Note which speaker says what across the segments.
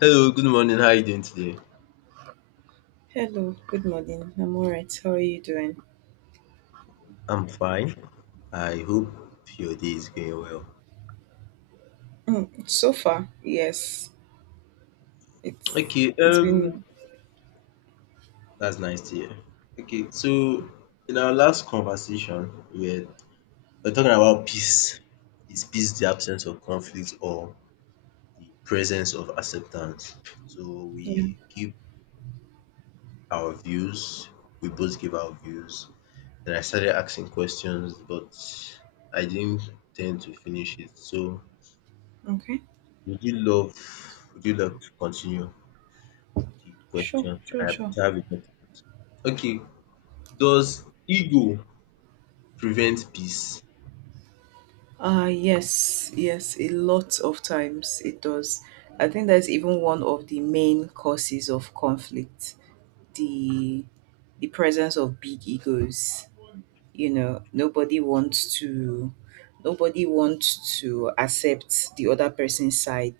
Speaker 1: Hello, good morning. How are you doing today?
Speaker 2: Hello, good morning. I'm all right. How are you doing?
Speaker 1: I'm fine. I hope your day is going well.
Speaker 2: Mm, so far, yes. It's
Speaker 1: Okay,
Speaker 2: it's been,
Speaker 1: that's nice to hear. Okay, so in our last conversation, we are talking about peace. Is peace the absence of conflict or the presence of acceptance? So
Speaker 2: yeah.
Speaker 1: we give our views. We both give our views. Then I started asking questions, but I didn't tend to finish it. So
Speaker 2: Okay.
Speaker 1: would you love? Would you love to continue the
Speaker 2: Sure,
Speaker 1: questions I
Speaker 2: sure, sure.
Speaker 1: have in my mind? Okay, does ego prevent peace?
Speaker 2: Yes, yes, a lot of times it does. I think that's even one of the main causes of conflict. The the presence of big egos. You know, nobody wants to nobody wants to accept the other person's side.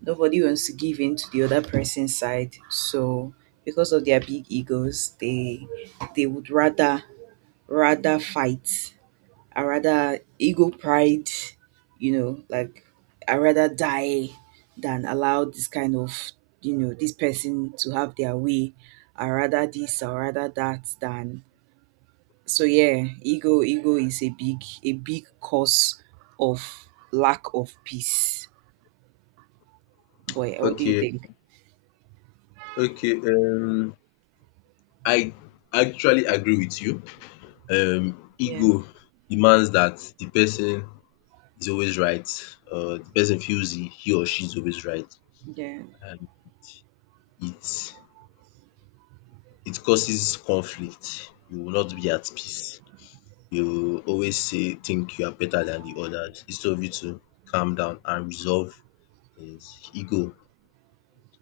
Speaker 2: Nobody wants to give in to the other person's side, so because of their big egos, they would rather fight. I rather ego pride, you know like I rather die than allow this kind of, you know, this person to have their way. I rather this, I rather that, than so yeah, ego is a big cause of lack of peace. Boy, what do you
Speaker 1: Okay,
Speaker 2: think?
Speaker 1: okay. I actually agree with you.
Speaker 2: Yeah,
Speaker 1: Ego demands that the person is always right. The person feels he or she is always right,
Speaker 2: yeah.
Speaker 1: and it it causes conflict. You will not be at peace. You will always say think you are better than the others instead of you to calm down and resolve is ego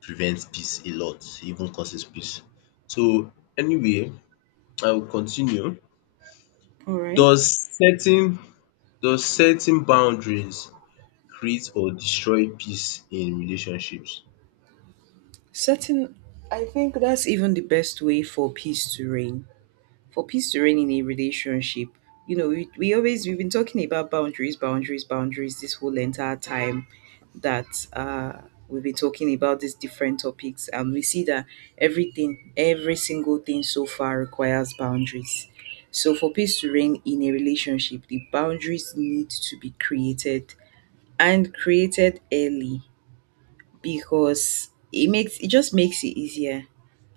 Speaker 1: prevents peace a lot, even causes peace. So anyway, I will continue.
Speaker 2: All right.
Speaker 1: Does setting does setting boundaries create or destroy peace in relationships?
Speaker 2: Setting, I think that's even the best way for peace to reign. For peace to reign in a relationship, you know, we've been talking about boundaries, boundaries, boundaries this whole entire time that we've been talking about these different topics. And we see that everything, every single thing so far requires boundaries. So for peace to reign in a relationship, the boundaries need to be created and created early, because it makes it just makes it easier.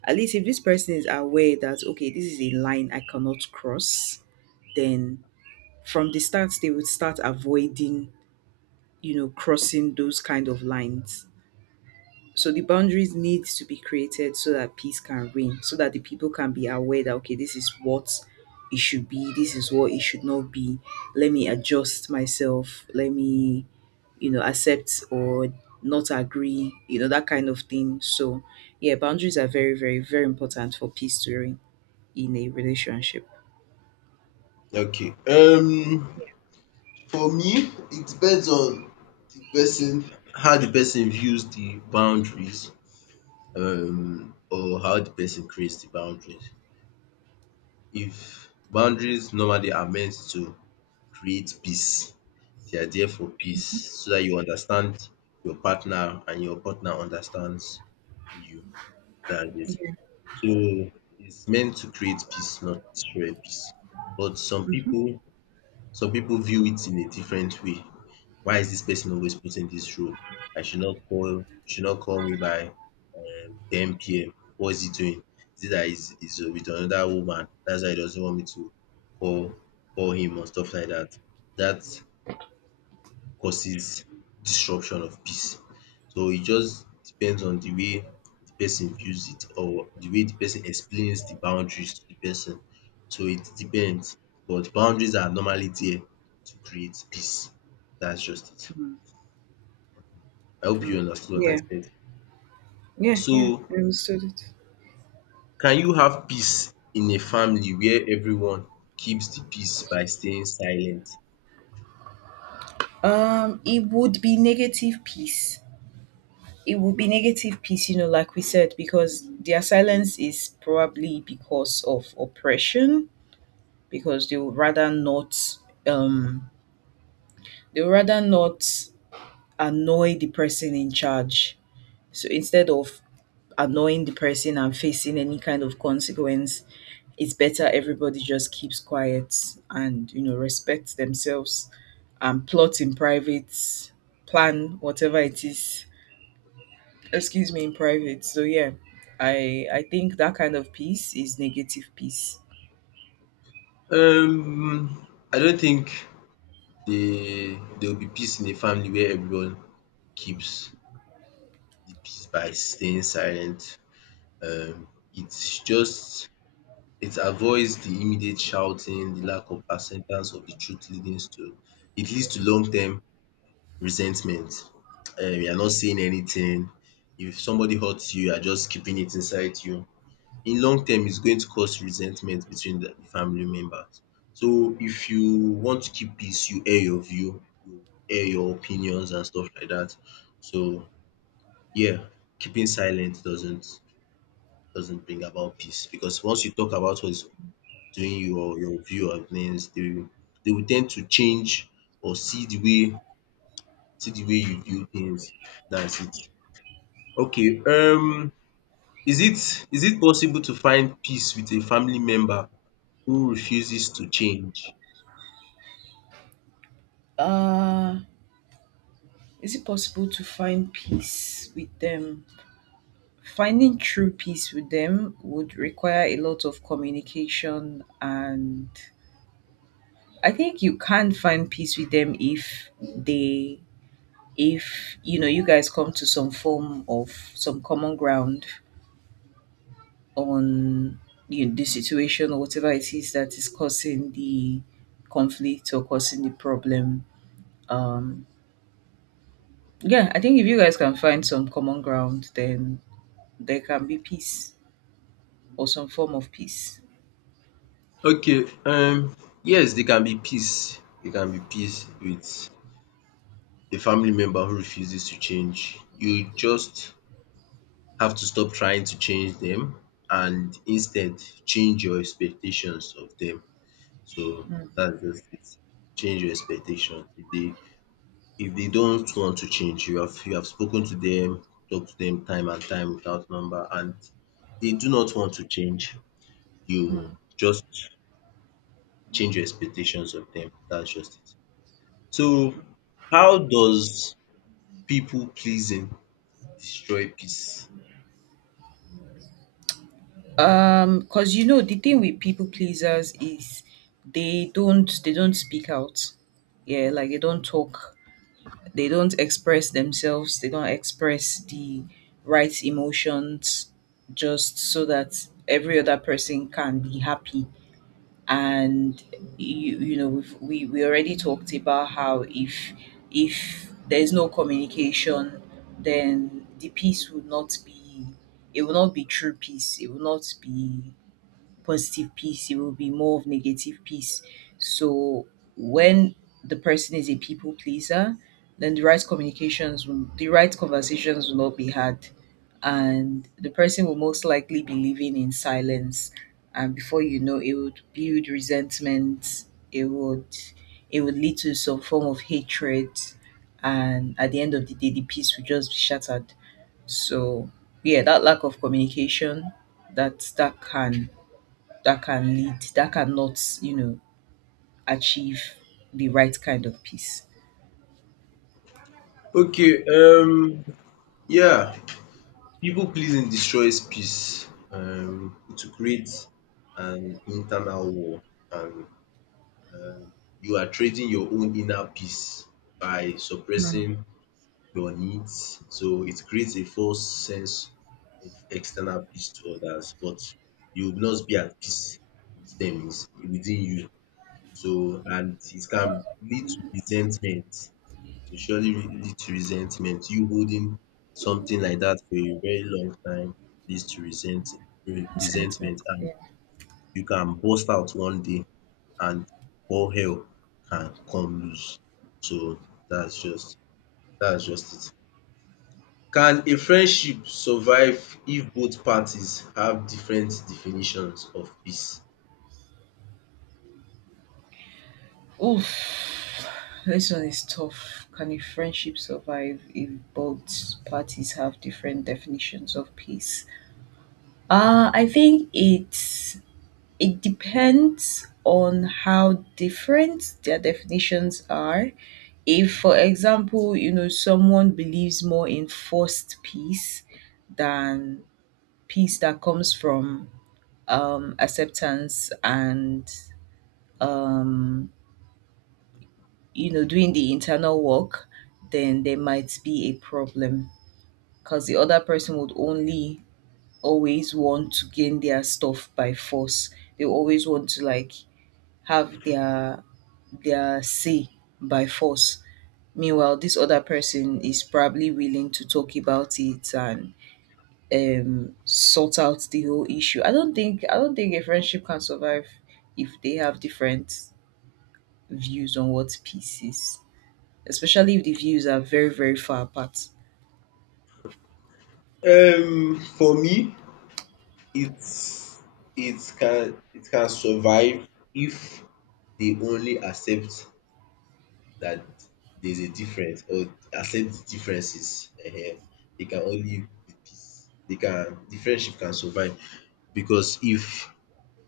Speaker 2: At least if this person is aware that okay, this is a line I cannot cross, then from the start they would start avoiding, you know, crossing those kind of lines. So the boundaries need to be created so that peace can reign, so that the people can be aware that okay, this is what it should be, this is what it should not be. Let me adjust myself. Let me, you know, accept or not agree, you know, that kind of thing. So yeah, boundaries are very, very, very important for peace to reign in a relationship.
Speaker 1: Okay,
Speaker 2: Yeah.
Speaker 1: for me it depends on the person, how the person views the boundaries or how the person creates the boundaries. If boundaries normally are meant to create peace. They are there for peace so that you understand your partner and your partner understands you. That's it.
Speaker 2: Yeah.
Speaker 1: So it's meant to create peace, not destroy peace. But
Speaker 2: Hmm.
Speaker 1: some people view it in a different way. Why is this person always put in this role? I should not call, Should not call me by 10 p.m. What is he doing? Is it that he's with another woman? That's why he doesn't want me to call call him or stuff like that. That causes disruption of peace. So it just depends on the way the person views it or the way the person explains the boundaries to the person. So it depends, but boundaries are normally there to create peace. That's just it. I hope you
Speaker 2: Mm.
Speaker 1: understood what I
Speaker 2: Yeah.
Speaker 1: said.
Speaker 2: Yeah. Yeah.
Speaker 1: So
Speaker 2: I understood it.
Speaker 1: can you have peace in a family where everyone keeps the peace by staying silent?
Speaker 2: It would be negative peace it would be negative peace, you know, like we said, because their silence is probably because of oppression, because they would rather not um they would rather not annoy the person in charge. So instead of annoying the person and facing any kind of consequence, it's better everybody just keeps quiet, and you know, respects themselves, and plot in private, plan whatever it is, excuse me, in private. So yeah, I think that kind of peace is negative peace.
Speaker 1: Um I don't think They there will be peace in a family where everyone keeps the peace by staying silent. Um it's just it avoids the immediate shouting, the lack of acceptance of the truth leading to it leads to long term resentment. You are not saying anything. If somebody hurts you, you are just keeping it inside you, in long term it's going to cause resentment between the family members. So if you want to keep peace, you air your view, you air your opinions and stuff like that. So yeah, keeping silent doesn't bring about peace, because once you talk about what's doing you or your view of things, they will tend to change or see the way you view things. That's it. Okay. Is it possible to find peace with a family member who refuses to change?
Speaker 2: uh is it possible to find peace with them? Finding true peace with them would require a lot of communication, and I think you can find peace with them if they if you know you guys come to some form of some common ground on, you know, the situation or whatever it is that is causing the conflict or causing the problem. Um, yeah, I think if you guys can find some common ground, then there can be peace or some form of peace.
Speaker 1: Okay, yes there can be peace with a family member who refuses to change. You just have to stop trying to change them and instead change your expectations of them. So that's just it. Change your expectations. If they don't want to change, you have spoken to them, talked to them time and time without number, and they do not want to change, you just change your expectations of them. That's just it. So, how does people pleasing destroy peace?
Speaker 2: Because you know the thing with people pleasers is they don't speak out. Yeah, like they don't talk. They don't express themselves, they don't express the right emotions, just so that every other person can be happy. And we already talked about how if there is no communication, then the peace would not be, it will not be true peace. It will not be positive peace, it will be more of negative peace. So when the person is a people pleaser, then the right conversations will not be had, and the person will most likely be living in silence. And before you know, it would build resentment. It would, it would lead to some form of hatred, and at the end of the day, the peace will just be shattered. So yeah, that lack of communication, that that can that can lead, that cannot achieve the right kind of peace.
Speaker 1: Okay, yeah, people pleasing destroys peace, to create an internal war, and um you are trading your own inner peace by
Speaker 2: Mm.
Speaker 1: suppressing your needs. So it creates a false sense of external peace to others, but you will not be at peace with them within you. So and it can lead to resentment. To surely lead to resentment. You holding something like that for a very long time leads to resent re-
Speaker 2: Resentment.
Speaker 1: resentment, and
Speaker 2: Yeah.
Speaker 1: you can burst out one day and all hell can come loose. So that's just that's just it. Can a friendship survive if both parties have different definitions of peace?
Speaker 2: Oof. This one is tough. Can a friendship survive if both parties have different definitions of peace? I think it depends on how different their definitions are. If, for example, you know, someone believes more in forced peace than peace that comes from acceptance and um, doing the internal work, then there might be a problem, because the other person would only always want to gain their stuff by force. They always want to like have their say by force, meanwhile this other person is probably willing to talk about it and sort out the whole issue. I don't think a friendship can survive if they have different views on what peace is, especially if the views are very, very far apart.
Speaker 1: For me it's it can survive if they only accept that there's a difference or accept the differences. Ehen. They can only be peace. The friendship can survive, because if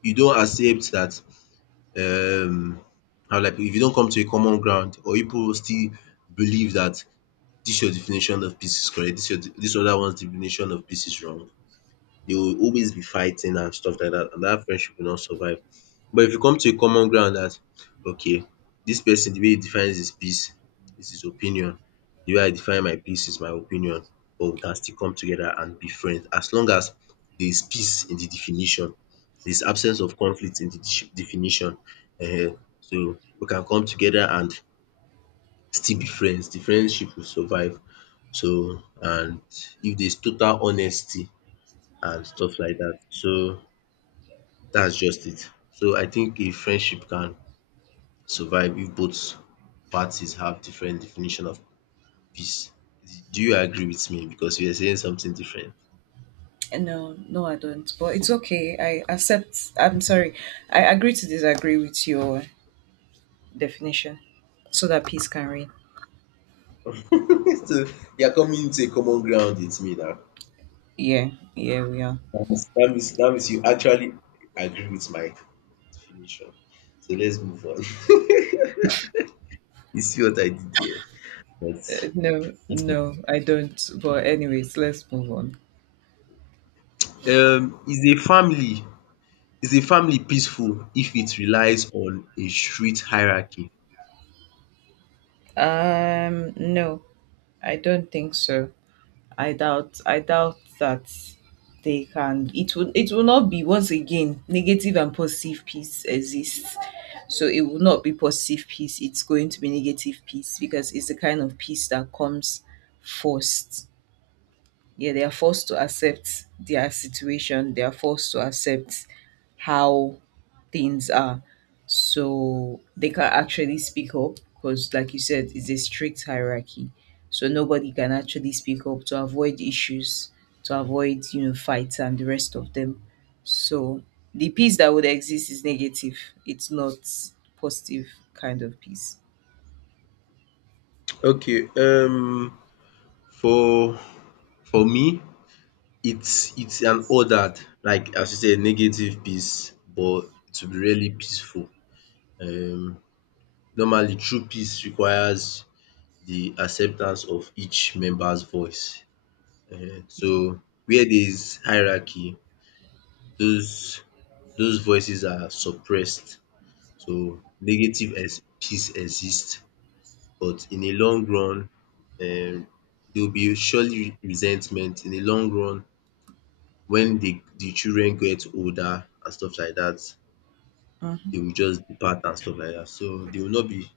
Speaker 1: you don accept that, um how will I put it, if you don come to a common ground or you pipu still believe that dis your definition of peace is correct, dis other one's definition of peace is wrong, they will always be fighting and stuff like that, and that friendship will not survive. But if you come to a common ground that, okay, this person, the way he defines his peace is his opinion, the way I define my peace is my opinion, but we can still come together and be friends as long as there is peace in the definition, there is absence of conflict in the de definition, So we can come together and still be friends, the friendship will survive. So and if there is total honesty and stuff like that. So that's just it. So I think a friendship can survive if both parties have different definition of peace. Do you agree with me? Because you are saying something different.
Speaker 2: And no, no, I don't. But it's okay. I accept. I'm sorry. I agree to disagree with your definition so that peace can reign.
Speaker 1: So you are coming to a common ground with me now.
Speaker 2: Yeah, yeah, we are.
Speaker 1: That means you actually agree with my definition. So let's move on. You see what I did there? But
Speaker 2: No,
Speaker 1: that's fine.
Speaker 2: no, I don't. But, anyways, let's move on.
Speaker 1: um is a family is a family peaceful if it relies on a strict hierarchy?
Speaker 2: No, I don't think so. I doubt that they can it will not be. Once again, negative and positive peace exists. So it will not be positive peace, it's going to be negative peace, because it's the kind of peace that comes first. Yeah, they are forced to accept their situation, they are forced to accept how things are, so they can actually speak up, because like you said, it's a strict hierarchy. So nobody can actually speak up, to avoid issues, to avoid, you know, fights and the rest of them. So the peace that would exist is negative. It's not positive kind of peace.
Speaker 1: Okay, for for me, it's an ordered, like as you say, negative peace, but it will be really peaceful. Um, Normally, true peace requires the acceptance of each member's voice. So where there is hierarchy, those those voices are suppressed. So negative peace exists, but in a long run, um there will be surely resentment in the long run when the children get older and stuff like that,
Speaker 2: Mhm.
Speaker 1: they will just depart and stuff like that, so there will not be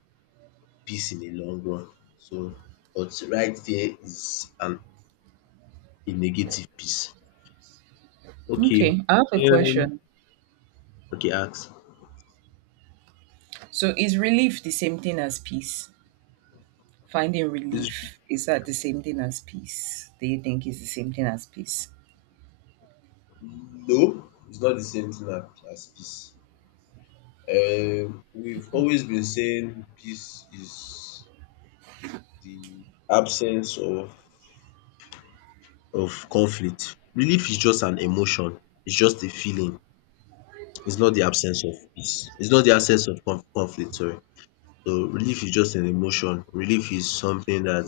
Speaker 1: peace in the long run. So but right there is an a negative peace. Okay,
Speaker 2: Okay, I have a question.
Speaker 1: okay, ask.
Speaker 2: So is relief the same thing as peace? Finding
Speaker 1: Is
Speaker 2: relief, is that the same thing as peace? Do you think it's the same thing as peace?
Speaker 1: No, it's not the same thing as peace. We've always been saying peace is the absence of conflict. Relief is just an emotion, it's just a feeling, it's not the absence of peace, it's not the absence of conflict, sorry. So relief is just an emotion, relief is something that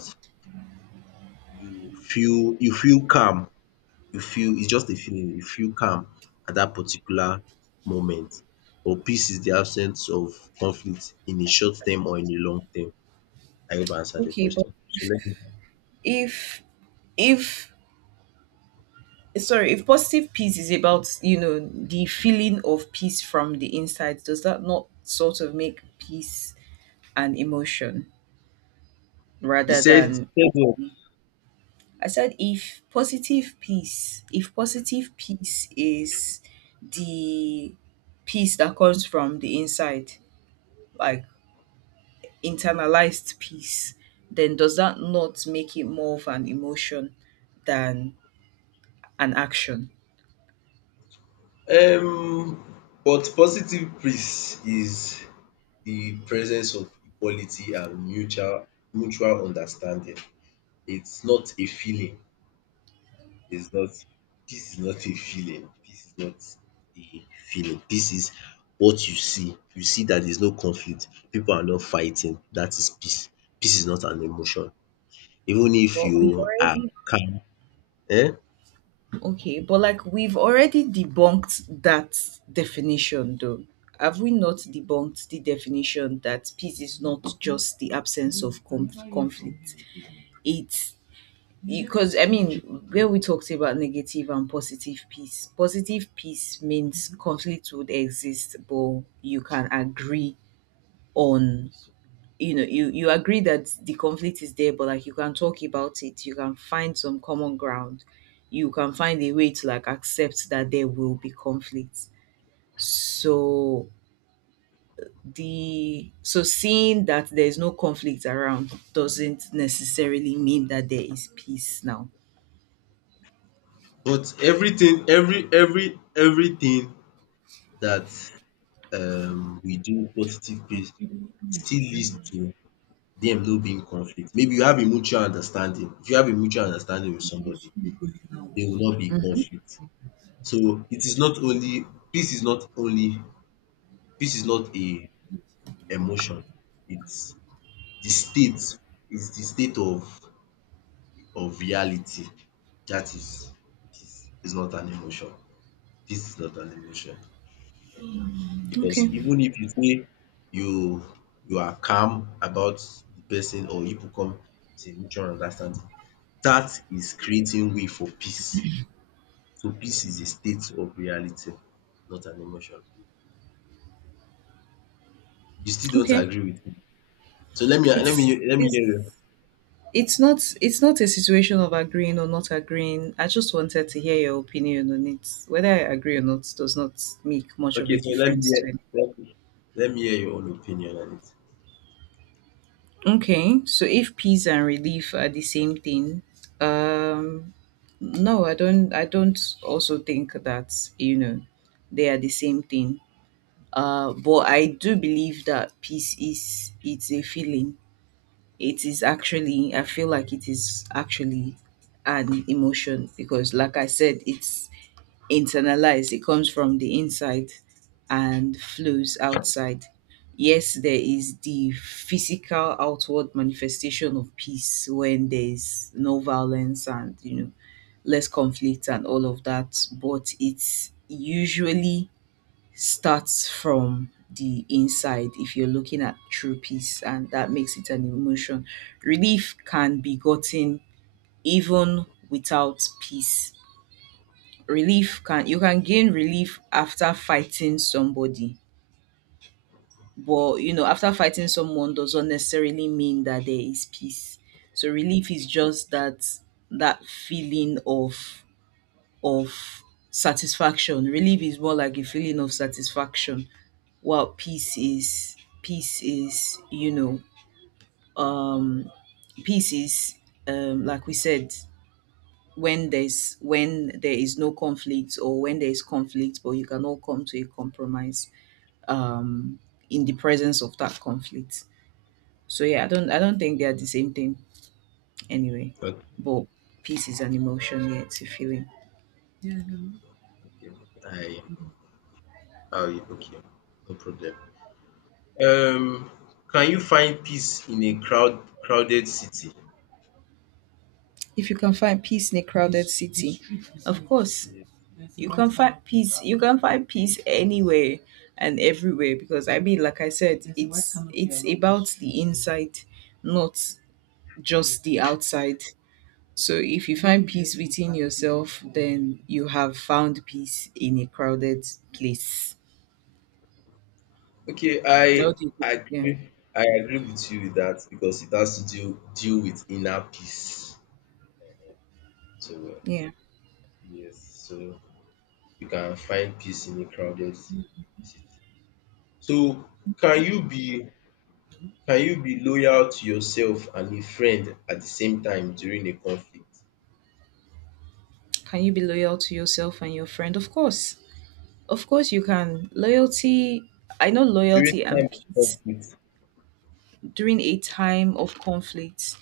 Speaker 1: you feel calm, you feel, it's just a feeling, you feel calm at that particular moment. But peace is the absence of conflict in a short term or in a long term. I hope I answered your
Speaker 2: Okay, but
Speaker 1: question. So let me.
Speaker 2: if if if positive peace is about, you know, the feeling of peace from the inside, does that not sort of make peace an emotion rather than.
Speaker 1: You said
Speaker 2: I said if positive peace, is the peace that comes from the inside, like internalized peace, then does that not make it more of an emotion than an action?
Speaker 1: what? But positive peace is the presence of equality and mutual understanding. It's not a feeling. It's not This is not a feeling. This is not a feeling. This is what you see. You see that there's no conflict. People are not fighting. That is peace. Peace is not an emotion. Even if
Speaker 2: But we've
Speaker 1: you are
Speaker 2: already
Speaker 1: calm, um
Speaker 2: okay, but like we've already debunked that definition though. Have we not debunked the definition that peace is not just the absence of conflict? It's because, I mean, where we talked about negative and positive peace means conflict would exist, but you can agree on you know you you agree that the conflict is there, but like you can talk about it, you can find some common ground, you can find a way to like accept that there will be conflict. So the so seeing that there is no conflict around doesn't necessarily mean that there is peace now.
Speaker 1: but everything, everything that we do positive peace still leads to dem no be in conflict. Maybe you have a mutual understanding. If you have a mutual understanding with somebody, there will not be
Speaker 2: Hmm.
Speaker 1: conflict. So it is not only peace is not only peace is not a emotion. It's the state it's the state of reality. That is Peace is not an emotion. Peace is not an emotion, because
Speaker 2: Okay.
Speaker 1: even if you say you you are calm about the person, or you people come to a mutual understanding, that is creating way for peace. So peace is a state of reality, not an emotion. You still don't
Speaker 2: Okay.
Speaker 1: agree with me. So
Speaker 2: it's
Speaker 1: let me
Speaker 2: it's
Speaker 1: hear you.
Speaker 2: It's not it's not a situation of agreeing or not agreeing. I just wanted to hear your opinion on it. Whether I agree or not does not make much of
Speaker 1: Okay,
Speaker 2: a
Speaker 1: so
Speaker 2: difference to it.
Speaker 1: let me hear your own opinion on it.
Speaker 2: Okay, so if peace and relief are the same thing, um, no, I don't. I don't also think that you know they are the same thing. But I do believe that peace is it's a feeling. It is actually I feel like it is actually an emotion, because like I said, it's internalized. It comes from the inside and flows outside. Yes, there is the physical outward manifestation of peace when there's no violence and, you know, less conflict and all of that, but it's usually starts from the inside if you're looking at true peace, and that makes it an emotion. Relief can be gotten even without peace. Relief can you can gain relief after fighting somebody, but after fighting someone doesn't necessarily mean that there is peace. So relief is just that feeling of satisfaction. Relief is more like a feeling of satisfaction, while peace is you know um peace is like we said, when there is no conflict, or when there is conflict but you cannot come to a compromise, um in the presence of that conflict. So yeah, I don't think they are the same thing, anyway.
Speaker 1: Okay,
Speaker 2: But peace is an emotion, yeah, it's a feeling.
Speaker 1: okay. I oh yeah, okay, no problem. Um, can you find peace in a crowded city?
Speaker 2: If you can find peace in a crowded city, of course.
Speaker 1: Yeah.
Speaker 2: You can find peace anywhere and everywhere, because I mean, like I said, it's about the inside, not just the outside. So if you find peace within yourself, then you have found peace in a crowded place.
Speaker 1: Okay,
Speaker 2: How
Speaker 1: I
Speaker 2: do you think? Yeah.
Speaker 1: agree. I agree with you with that because it has to deal with inner peace. So
Speaker 2: Yeah.
Speaker 1: yes, so you can find peace in a crowded city. So can you be can you be loyal to yourself and a friend at the same time during a conflict?
Speaker 2: Can you be loyal to yourself and your friend? Of course. Of course you can. Loyalty I know
Speaker 1: During
Speaker 2: loyalty
Speaker 1: time
Speaker 2: and
Speaker 1: of
Speaker 2: peace
Speaker 1: conflict.
Speaker 2: during a time of conflict.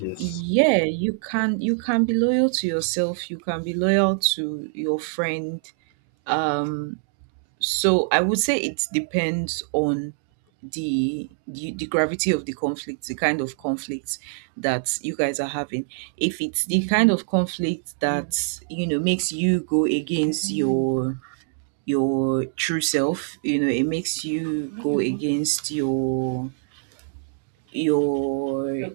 Speaker 1: Yes.
Speaker 2: Yeah, you can be loyal to yourself, you can be loyal to your friend. Um so I would say it depends on the gravity of the conflict, the kind of conflict that you guys are having. If it's the kind of conflict that, you know, makes you go against your true self, you know, it makes you go against your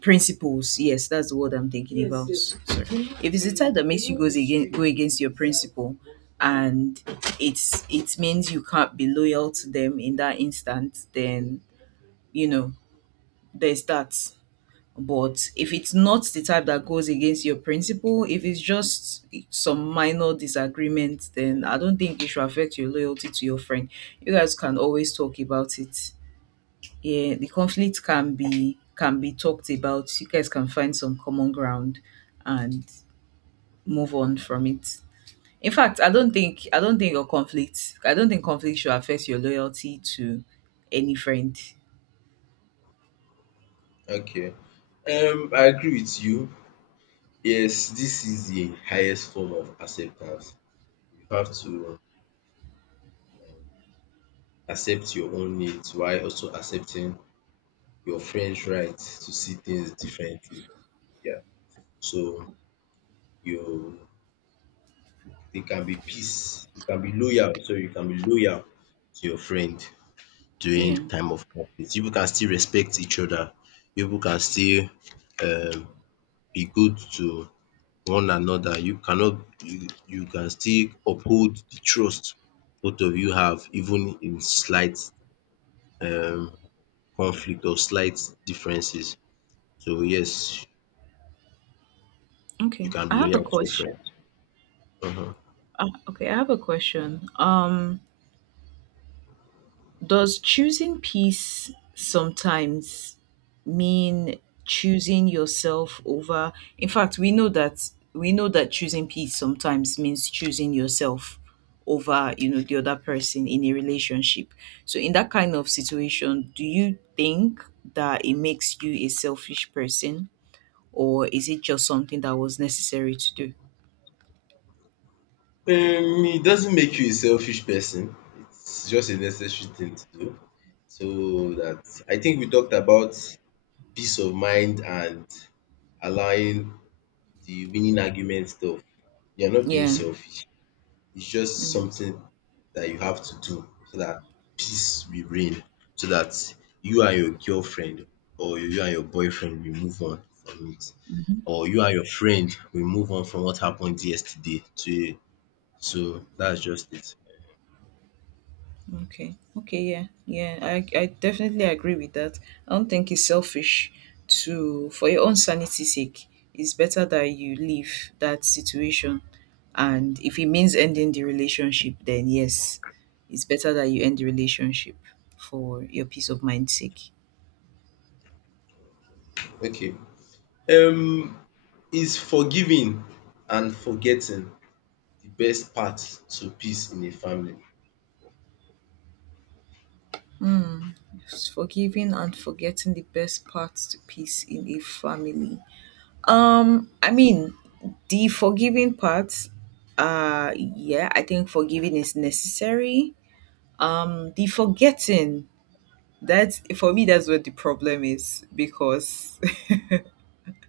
Speaker 2: principles, yes, that's the word I'm thinking. Yes, about yes. Sorry, if it's the type that makes you goes again go against your principle, and it's it means you can't be loyal to them in that instant, then, you know, there's that. But if it's not the type that goes against your principle, if it's just some minor disagreement, then I don't think it should affect your loyalty to your friend. You guys can always talk about it. Yeah, the conflict can be talked about. You guys can find some common ground and move on from it. In fact, I don't think conflict should affect your loyalty to any friend.
Speaker 1: Okay. I agree with you. Yes, this is the highest form of acceptance. You have to, um, accept your own needs while also accepting your friend's right to see things differently. Yeah. So you, They can be peace, you can be loyal, so you can be loyal to your friend during
Speaker 2: Yeah.
Speaker 1: time of conflict. You can still respect each other, you can still um be good to one another. You cannot You you can still uphold the trust both of you have even in slight um conflict or slight differences. So yes, you
Speaker 2: Okay.
Speaker 1: can be
Speaker 2: I have a
Speaker 1: loyal to your
Speaker 2: question.
Speaker 1: friend. um
Speaker 2: Okay, I have a question. Does choosing peace sometimes mean choosing yourself over? In fact, we know that choosing peace sometimes means choosing yourself over, you know, the other person in a relationship. So, in that kind of situation, do you think that it makes you a selfish person, or is it just something that was necessary to do?
Speaker 1: It doesn't make you a selfish person. It's just a necessary thing to do. So that I think we talked about peace of mind and allowing the winning argument stuff. You're not being
Speaker 2: Yeah.
Speaker 1: selfish. It's just
Speaker 2: Yeah.
Speaker 1: something that you have to do so that peace will reign. So that you and your girlfriend or you and your boyfriend will move on from it.
Speaker 2: Mm-hmm.
Speaker 1: Or you and your friend will move on from what happened yesterday to so that's just it.
Speaker 2: Okay. Okay. Yeah. Yeah. I definitely agree with that. I don't think it's selfish to, for your own sanity's sake, it's better that you leave that situation. And if it means ending the relationship, then yes, it's better that you end the relationship for your peace of mind's sake.
Speaker 1: Okay. Um, is forgiving and forgetting the best path to peace in a family?
Speaker 2: Hmm. Forgiving and forgetting the best parts to peace in a family. I mean, the forgiving part, yeah, I think forgiving is necessary. The forgetting, that's for me, that's where the problem is because,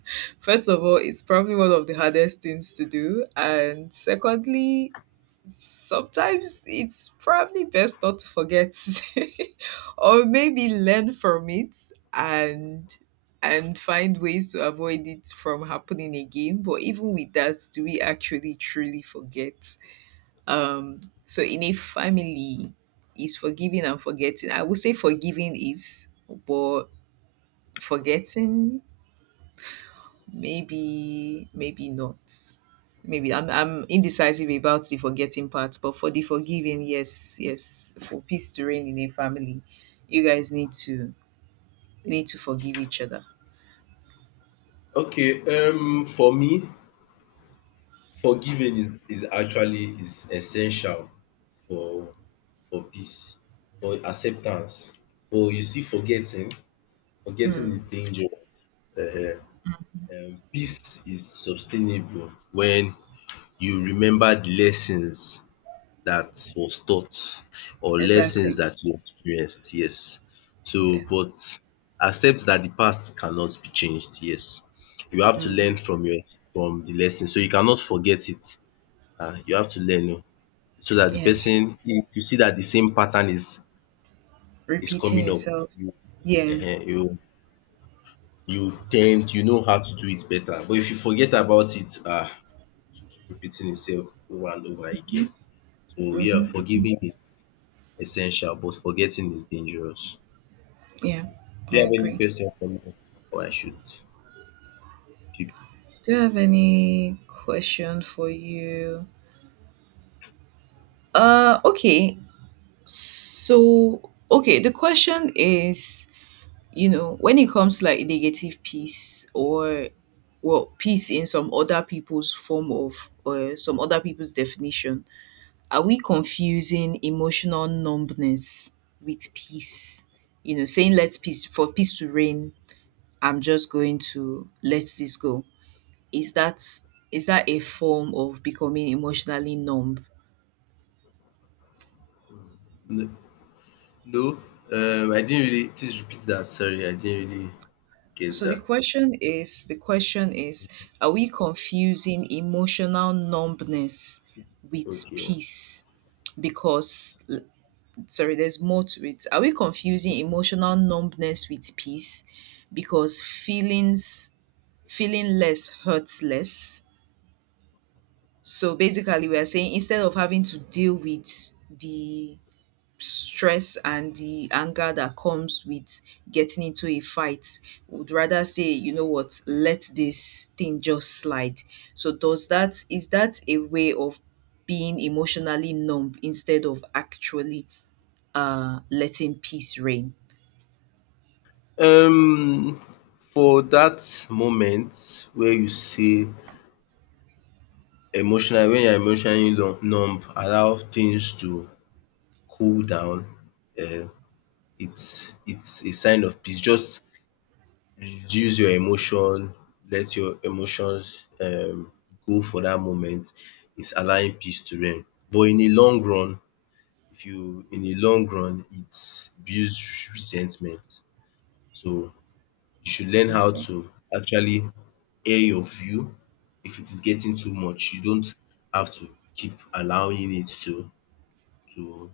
Speaker 2: first of all, it's probably one of the hardest things to do, and secondly, sometimes it's probably best not to forget, or maybe learn from it and find ways to avoid it from happening again. But even with that, do we actually truly forget? So in a family, is forgiving and forgetting? I would say forgiving is, but forgetting, maybe maybe not. Maybe I'm indecisive about the forgetting part, but for the forgiving, yes, yes, for peace to reign in a family, you guys need to forgive each other.
Speaker 1: Okay. For me, forgiving is actually is essential for peace, for acceptance. But you see, forgetting
Speaker 2: Mm.
Speaker 1: is dangerous. Ehen. Peace is sustainable when you remember the lessons that was taught, or lessons
Speaker 2: Exactly.
Speaker 1: that you experienced, yes. So
Speaker 2: Yeah.
Speaker 1: but accept that the past cannot be changed, yes. You have to
Speaker 2: Hmm.
Speaker 1: learn from your from the lesson. So you cannot forget it. You have to learn, so that the
Speaker 2: Yes,
Speaker 1: person, if you see that the same pattern is
Speaker 2: repeating
Speaker 1: coming up,
Speaker 2: itself.
Speaker 1: you,
Speaker 2: Yeah.
Speaker 1: um you you tend, you know how to do it better. But if you forget about it, to keep repeating itself over and over again. So yeah,
Speaker 2: Mm-hmm. Hmm.
Speaker 1: forgiving essential but forgetting is dangerous.
Speaker 2: Yeah,
Speaker 1: Do
Speaker 2: I
Speaker 1: you have any
Speaker 2: agree.
Speaker 1: question for me, or I should keep.
Speaker 2: Do you have any question for you? Okay, okay, the question is, you know, when it comes to like negative peace, or well, peace in some other people's form of, or some other people's definition, are we confusing emotional numbness with peace? You know, saying let us peace for peace to reign, I'm just going to let this go. is that is that a form of becoming emotionally numb?
Speaker 1: No, no, I didn't really, please repeat that. Sorry, I didn't really get
Speaker 2: So the
Speaker 1: that.
Speaker 2: question is, are we confusing emotional numbness with
Speaker 1: Okay.
Speaker 2: peace? Because l- sorry, there's more to it. Are we confusing emotional numbness with peace? Because feeling less hurts less. So basically we are saying, instead of having to deal with the stress and the anger that comes with getting into a fight, would rather say, you know what, let this thing just slide. So does that is that a way of being emotionally numb instead of actually letting peace reign?
Speaker 1: Um for that moment where you say emotional, when you're emotionally numb, allow things to cool down. um it's a sign of peace. Just reduce your emotion, let your emotions go for that moment, is allowing peace to reign. But in the long run, if you in the long run it builds resentment. So you should learn how
Speaker 2: Okay.
Speaker 1: to actually air your view if it is getting too much. You don't have to keep allowing it to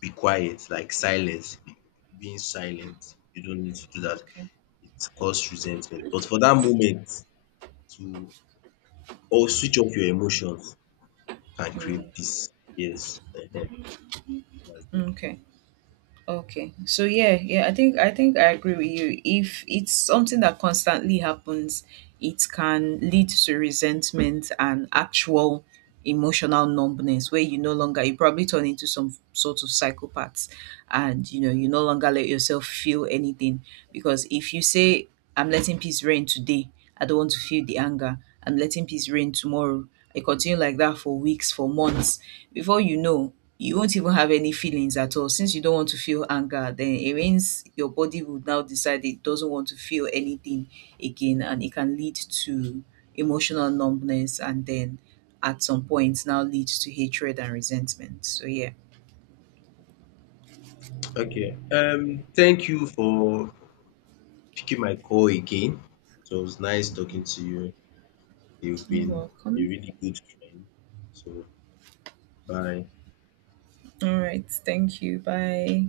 Speaker 1: be quiet, like silence, being silent. You don't need to do that.
Speaker 2: Okay.
Speaker 1: It causes resentment. But for that moment to or switch off your emotions can create peace. Yes, ehen.
Speaker 2: Okay. Okay. So yeah, yeah, I think I agree with you. If it's something that constantly happens, it can lead to resentment and actual emotional numbness, where you no longer, you probably turn into some sort of psychopath, and, you know, you no longer let yourself feel anything. Because if you say I'm letting peace reign today, I don't want to feel the anger. I'm letting peace reign tomorrow. I continue like that for weeks, for months, before you know, you won't even have any feelings at all, since you don't want to feel anger, then it means your body would now decide it doesn't want to feel anything again, and it can lead to emotional numbness and then at some point now leads to hatred and resentment, so yeah.
Speaker 1: Okay, thank you for picking my call again. So it was nice talking to you. You've
Speaker 2: You're
Speaker 1: been a
Speaker 2: welcome.
Speaker 1: really good friend. So, bye.
Speaker 2: All right, thank you, bye.